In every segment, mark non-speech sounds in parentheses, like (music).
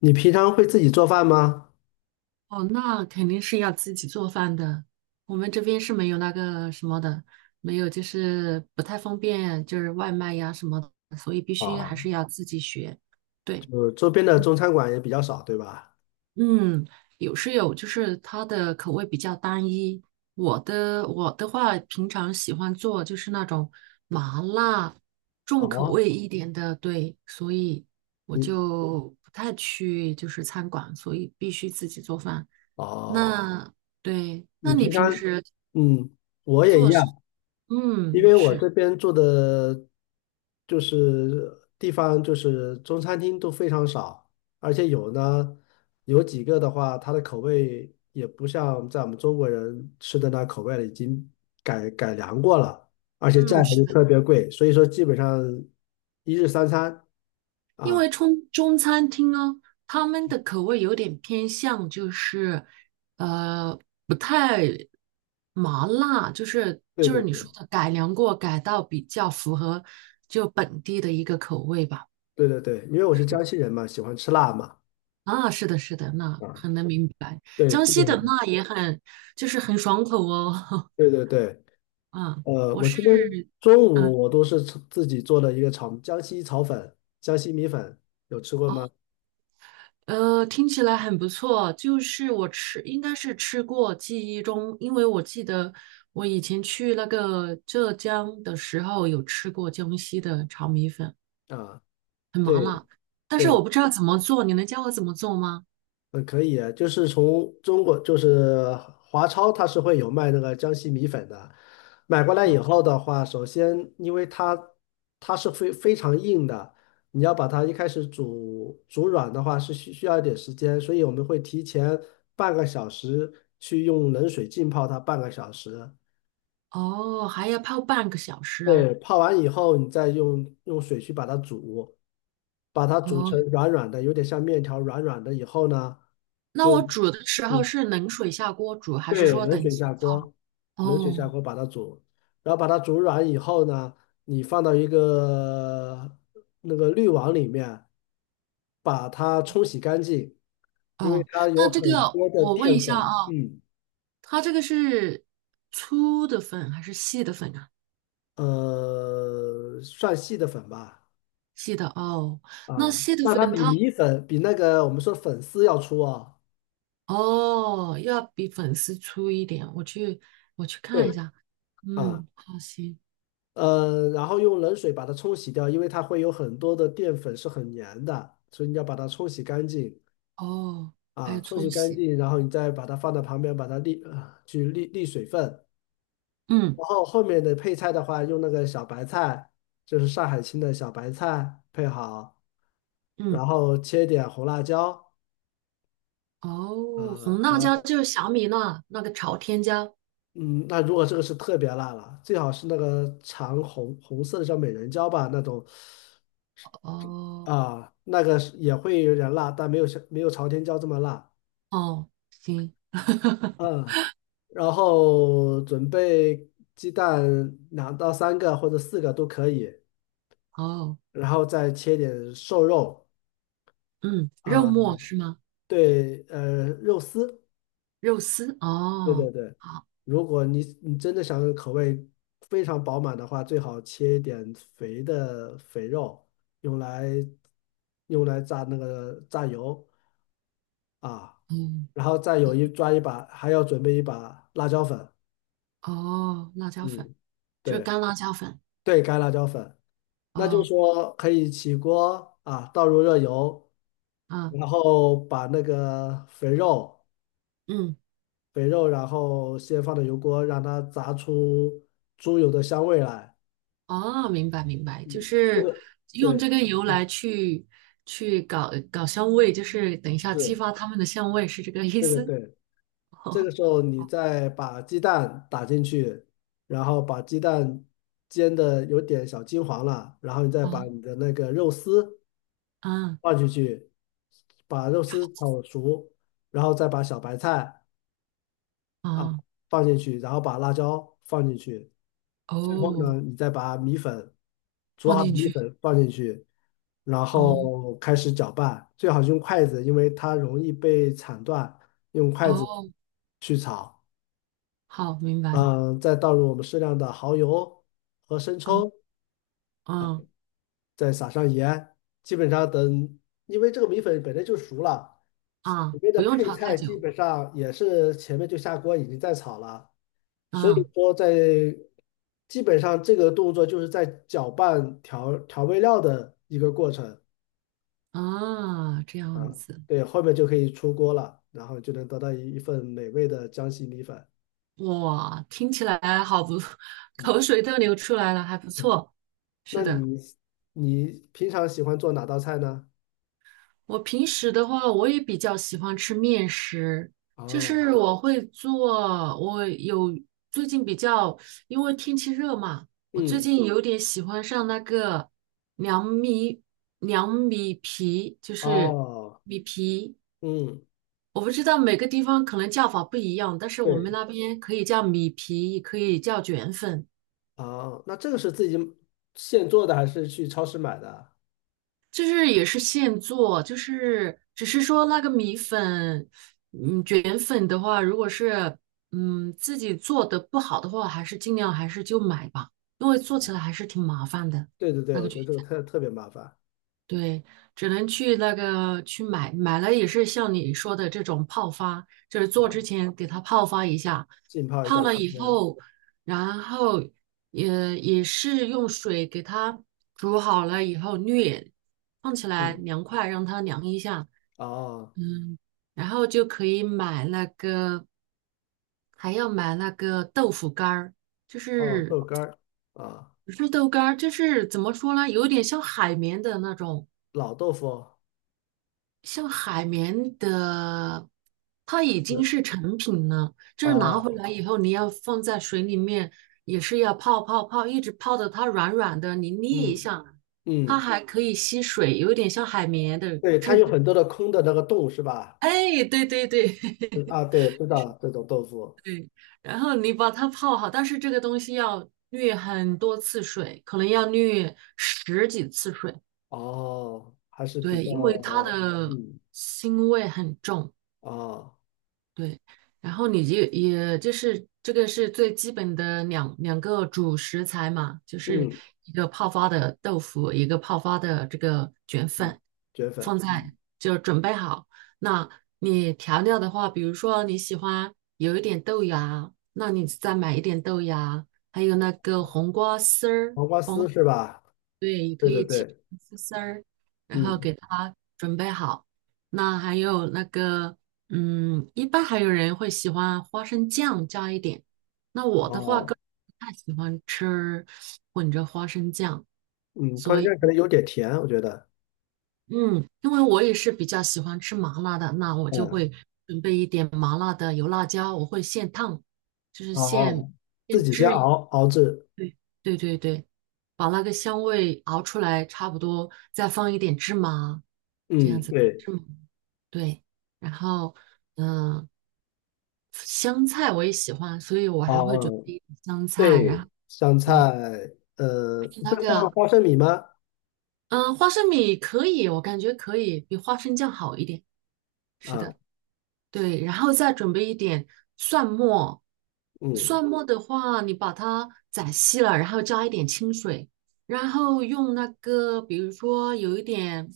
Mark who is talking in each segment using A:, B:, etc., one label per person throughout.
A: 你平常会自己做饭吗？
B: 哦，那肯定是要自己做饭的。我们这边是没有那个什么的，没有，就是不太方便，就是外卖呀什么的，所以必须还
A: 啊，
B: 是要自己学。对。
A: 就周边的中餐馆也比较少，对吧？
B: 嗯，有是有，就是它的口味比较单一。我的话，平常喜欢做就是那种麻辣重口
A: 哦，
B: 味一点的，对，所以我
A: 你
B: 就不太去就是餐馆，所以必须自己做饭。哦
A: 哦，
B: 那对，
A: 你
B: 那你
A: 平
B: 平
A: 常，
B: 时
A: 嗯，我也一
B: 做是？
A: 样，因
B: 嗯，
A: 为我
B: 是，
A: 这边住的，就是地方，就是中餐厅都非常少，而且有几个的话，它的口味也不像在我们中国人吃的那口味了，已经改良过了，而且
B: 嗯，
A: 价格
B: 是
A: 又
B: 的。
A: 特别贵，所以说基本上一日三餐
B: 因为
A: 啊。
B: 中餐厅哦，他们的口味有点偏向，就是呃不太麻辣，就是
A: 对
B: 就
A: 对
B: 是你
A: 对
B: 说的改良过，改到比较符合就本地的一个口味吧。
A: 对对对，因为我是
B: 是
A: 江西人嘛，喜欢吃辣嘛，
B: 啊，是的，是的，那
A: 啊，
B: 很能明白。
A: 对，
B: 江
A: 基
B: 西
A: 本上
B: 的
A: 是
B: 辣也很就是很爽口哦。
A: 对对对，
B: (laughs) 啊，我
A: 我
B: 是
A: 今天中
B: 啊。
A: 午我都是自己做了一个江西炒粉，江西米粉，有吃过吗？
B: 听起来很不错。就是我吃，应该是吃过，记忆中，因为我记得我以前去那个浙江的时候有吃过江西的炒米粉，
A: 啊，
B: 很麻
A: 对
B: 辣，但是
A: 对
B: 我不知道怎么做，你能教我怎么做吗？
A: 嗯，可以啊，就是从中国，就是华超，它是会有卖那个江西米粉的。买过来
B: 啊
A: 以后的话，首先因为它是非常硬的，你要把它一开始煮软的话是需要一点时间，所以我们会提前半个小时去用冷水浸泡它半个小时。
B: 哦，还要泡半个小时啊。
A: 对，泡完以后，你再用水去把它煮，把它煮
B: 哦，
A: 成软软的，有点像面条软软的以后呢，
B: 那
A: 就。
B: 我煮的时候
A: 嗯
B: 是冷水下锅煮，还是
A: 对，
B: 说等级泡了？
A: 冷水
B: 哦
A: 下锅把它煮，然后把它煮软以后呢，你放到一个那个滤网里面，把它冲洗干净，因为
B: 哦，
A: 它有
B: 那这
A: 很
B: 个
A: 多的
B: 我问
A: 淀
B: 一下
A: 粉，
B: 啊，
A: 嗯，
B: 它这个是粗的粉还是细的粉啊？
A: 算细的粉吧，
B: 细的哦，那
A: 啊，
B: 细的
A: 但它
B: 粉
A: 比
B: 它
A: 米粉比那个我们说粉丝要粗啊，
B: 哦要比粉丝粗一点，我去
A: 对，
B: 看一下。
A: 啊，
B: 嗯，好行
A: 然后用冷水把它冲洗掉，因为它会有很多的淀粉是很粘的，所以你要把它冲洗干净。
B: 哦，还
A: 啊，
B: 有
A: 冲
B: 搓
A: 洗干
B: 洗，
A: 净，然后你再把它放到旁边，把它沥呃去沥沥水分。
B: 嗯
A: 然后后面的配菜的话，用那个小白菜，就是上海青的小白菜配好，
B: 嗯
A: 然后切点红辣椒，
B: 哦，红
A: 呃，
B: 辣
A: 然
B: 椒
A: 后
B: 就是小米辣那个朝天椒
A: 嗯，那如果这个是特别辣了，最好是那个长红色的叫美人椒吧，那种
B: 哦
A: 啊，那个是也会有点辣，但没有像没有朝天椒这么辣。
B: 哦行 (laughs)
A: 嗯，然后准备鸡蛋两到三个或者四个都可以，
B: 哦
A: 然后再切点瘦肉
B: 嗯，肉
A: 啊，
B: 末是吗？
A: 对，肉丝，
B: 肉丝
A: 对对
B: 哦
A: 对。
B: 好
A: 如果你真的想口味非常饱满的话，最好切一点肥肉，用来用来炸那个炸油啊，
B: 嗯
A: 然后再有一把，还要准备一把辣椒粉，
B: 哦辣椒粉
A: 嗯，
B: 就是
A: 对
B: 干辣椒粉
A: 对，干辣椒粉。那就是
B: 哦
A: 说可以起锅啊，倒入热油，
B: 嗯
A: 然后把那个肥肉，
B: 嗯。
A: 肥肉，然后先放到油锅，让它炸出猪油的香味来。
B: 哦，明白明白，就
A: 嗯，这
B: 是
A: 个
B: 用
A: 对，
B: 这个油
A: 嗯
B: 来去去搞香味，就是等一下激
A: 是，
B: 发他们的香味，是这个意
A: 对对
B: 思？
A: 对。这个时候你
B: 哦，
A: 再把鸡蛋打进去，然后把鸡蛋煎的有点小金黄了，然后你再把
B: 啊
A: 你的那个肉丝
B: 啊
A: 放进去，把肉丝炒熟，然后再把小白菜。啊，
B: 哦，
A: 放进去，然后把辣椒放进去，最后
B: 哦
A: 呢，你再把煮
B: 放
A: 好的
B: 进
A: 米
B: 去，
A: 粉放进去，然
B: 哦
A: 后开始搅拌，最好是用筷子，因为它容易被铲断，用筷子
B: 哦，
A: 去炒。
B: 好，明白，
A: 嗯，再倒入我们适量的蚝油和生
B: 嗯
A: 抽啊，
B: 嗯
A: 再撒上盐，基本上，因为这个米粉本来就熟了，
B: 啊，
A: 里面的
B: 不用
A: 配
B: 炒太
A: 菜基
B: 久，
A: 本上也是前面就下锅已经在炒了。所以
B: 嗯
A: 说基本上这个动作就是在搅拌调味料的一个过程
B: 啊，这样
A: 啊，
B: 子，
A: 对，后面就可以出锅了，然后就能得到一份美味的江西米粉。
B: 哇，听起来好不，(laughs) 口
A: 嗯，
B: 水都流出来了，还不错，是
A: 那
B: 的。
A: 你平常喜欢做哪道菜呢？
B: 我平时的话，我也比较喜欢吃面食，就
A: 哦，
B: 是我会做，我有最近比较，因为天气热嘛，我最
A: 嗯，
B: 近有点喜欢上那个凉米凉米皮，就是
A: 哦，嗯，
B: 我不知道每个地方可能叫法不一样，但是我们
A: 对，
B: 那边可以叫米皮，也可以叫卷粉。
A: 哦，那这个是自己现做的还是去超市买的？
B: 就是也是现做，就是只是说那个米粉，嗯，卷粉的话，如果是自己做的不好的话，还是尽量还是就买吧，因为做起来还
A: 哦
B: 是挺麻烦的，
A: 对对对，
B: 那
A: 我
B: 个
A: 觉
B: 卷。
A: 得这个特别麻烦
B: 对，只能去那个去买，买了也是像你说的这种泡发，就是做
A: 啊，
B: 之前给它泡发一下，
A: 浸泡一
B: 泡
A: 段
B: 了
A: 时
B: 以
A: 间。
B: 后，然后也是用水给它煮好了以后滤，放起来
A: 嗯，
B: 凉快，让它凉一下，
A: 哦。
B: 嗯，然后就可以买那个，还要买那个豆腐干儿，就
A: 哦，
B: 是
A: 豆干儿啊，
B: 不是豆干儿，就是怎么说呢，有点像海绵的那种。
A: 老豆腐
B: 像海绵的，它已经
A: 是
B: 是成品了，就是拿
A: 啊，
B: 回来以后，你要放在水里面，也是要泡，一直泡的它软软的，你捏一
A: 嗯
B: 下，它
A: 嗯，
B: 还可以吸水，有点像海绵的
A: 对，它
B: 质
A: 有
B: 地。
A: 很多的空的那个洞是吧？
B: 哎，对对对，
A: 对
B: (laughs)
A: 啊，对，知道这种豆腐
B: 对。然后你把它泡好，但是这个东西要滤很多次水，可能要滤十几次水，
A: 哦，还是比
B: 对，
A: 较
B: 因为它的
A: 嗯
B: 腥味很重。
A: 啊，
B: 对，然后你就也就是这个是最基本的两个主食材嘛，就是
A: 嗯
B: 一个泡发的豆腐，一个泡发的这个卷
A: 嗯，
B: 粉，
A: 卷粉
B: 放
A: 嗯，
B: 在就准备好。那你调料的话，比如说你喜欢有一点豆芽，那你再买一点豆芽，还有那个黄瓜丝儿，
A: 黄瓜丝是吧？
B: 对，也
A: 对
B: 可
A: 对
B: 以切
A: 对，
B: 成丝儿，然后
A: 嗯
B: 给它准备好。那还有那个，嗯，一般还有人会喜欢花生酱加一点。那我的话，
A: 哦
B: 个人不太喜欢吃混着花生酱，
A: 嗯，烤
B: 所
A: 鸡
B: 以，
A: 可能有点甜，我觉得
B: 嗯，因为我也是比较喜欢吃麻辣的，那我就
A: 嗯
B: 会准备一点麻辣的油辣椒，我会现烫，就是现
A: 哦，自
B: 现
A: 己先
B: 制。
A: 熬制，
B: 对对，把那个香味熬出来，差不多再放一点芝麻，这样
A: 嗯
B: 子
A: 对，
B: 芝麻，对，然后嗯、呃香菜我也喜欢，所以我还会
A: 哦
B: 准
A: 嗯
B: 备一点香菜，然
A: 对，
B: 后
A: 香菜，
B: 对，而且
A: 你
B: 那
A: 会放
B: 个
A: 花生米吗？
B: 花生米可以，我感觉可以比花生酱好一点，是的。
A: 啊，
B: 对，然后再准备一点蒜末，
A: 嗯，
B: 蒜末的话，你把它宰细了，然后加一点清水，然后用那个，比如说有一点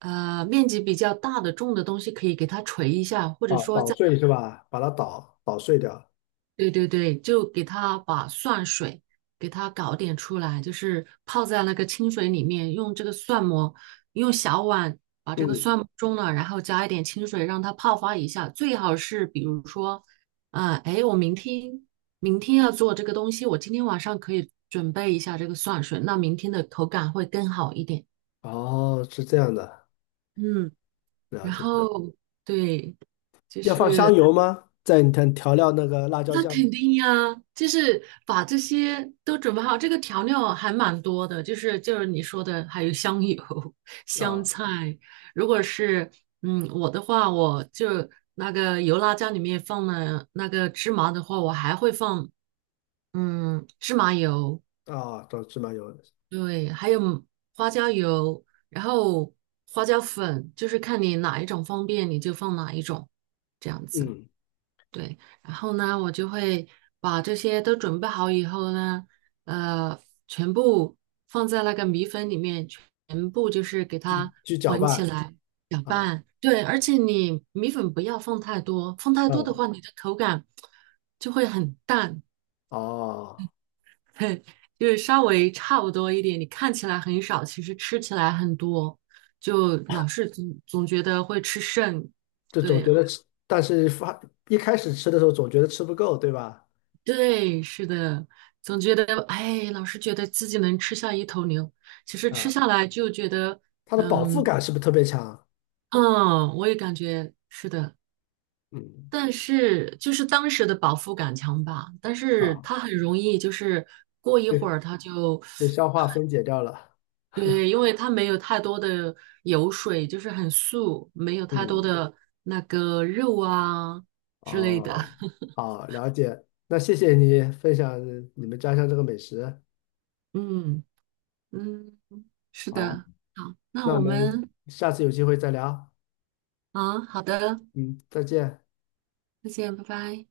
B: 面积比较大的重的东西，可以给它捶一下，或者
A: 啊，
B: 说
A: 捣
B: 在
A: 碎是吧？把它捣碎掉。
B: 对对对，就给它把蒜水给它搞点出来，就是泡在那个清水里面，用这个蒜末，用小碗把这个
A: 嗯，
B: 蒜末中了，然后加一点清水让它泡发一下。最好是比如说，我明天明天要做这个东西，我今天晚上可以准备一下这个蒜水，那明天的口感会更好一点。
A: 哦，是这样的，
B: 嗯，
A: 了
B: 然
A: 解。
B: 后对。
A: 要放香油吗？在你看调料那个辣椒
B: 那
A: 酱
B: 肯定呀，就是把这些都准备好，这个调料还蛮多的，就是你说的，还有香油、(laughs) 香
A: 啊
B: 菜。如果是我的话，我就那个油辣椒里面放了那个芝麻的话，我还会放芝麻油，
A: 啊，找芝麻油，
B: 对，还有花椒油，然后花椒粉，就是看你哪一种方便你就放哪一种，这样子。
A: 嗯，
B: 对，然后呢，我就会把这些都准备好以后呢，呃，全部放在那个米粉里面，全部就是给
A: 去
B: 它
A: 去搅
B: 混起
A: 拌
B: 来，搅
A: 啊，
B: 拌。对，而且你米粉不要放太多，放太多的
A: 嗯，
B: 话，你的口感就会很淡，
A: 哦，
B: (laughs) 嘿，就是稍微差不多一点。你看起来很少，其实吃起来很多，就老是总觉得会吃剩。
A: 这总
B: 对，
A: 觉得吃，但是一开始吃的时候总觉得吃不够，对吧？
B: 对，是的，总觉得哎，老是觉得自己能吃下一头牛，其实吃
A: 啊，
B: 下来就觉得，
A: 它的饱腹
B: 嗯
A: 感是不是特别强？
B: 嗯，我也感觉是的，
A: 嗯，
B: 但是就是当时的饱腹感强吧，但是
A: 啊。
B: 它很容易就是过一会
A: 对。
B: 儿它就，
A: 被消化分解掉了。
B: 对，因为它没有太多的油水，就是很素，没有太多
A: 嗯，
B: 的那个肉啊之类的，
A: 哦，
B: (laughs)
A: 好，了解。那谢谢你分享你们家乡这个美食。
B: 嗯嗯，是
A: 好，
B: 的，好，那
A: 那我
B: 我
A: 们
B: 们
A: 下次有机会再聊。
B: 啊，好的。
A: 嗯，再见。
B: 再见，拜拜。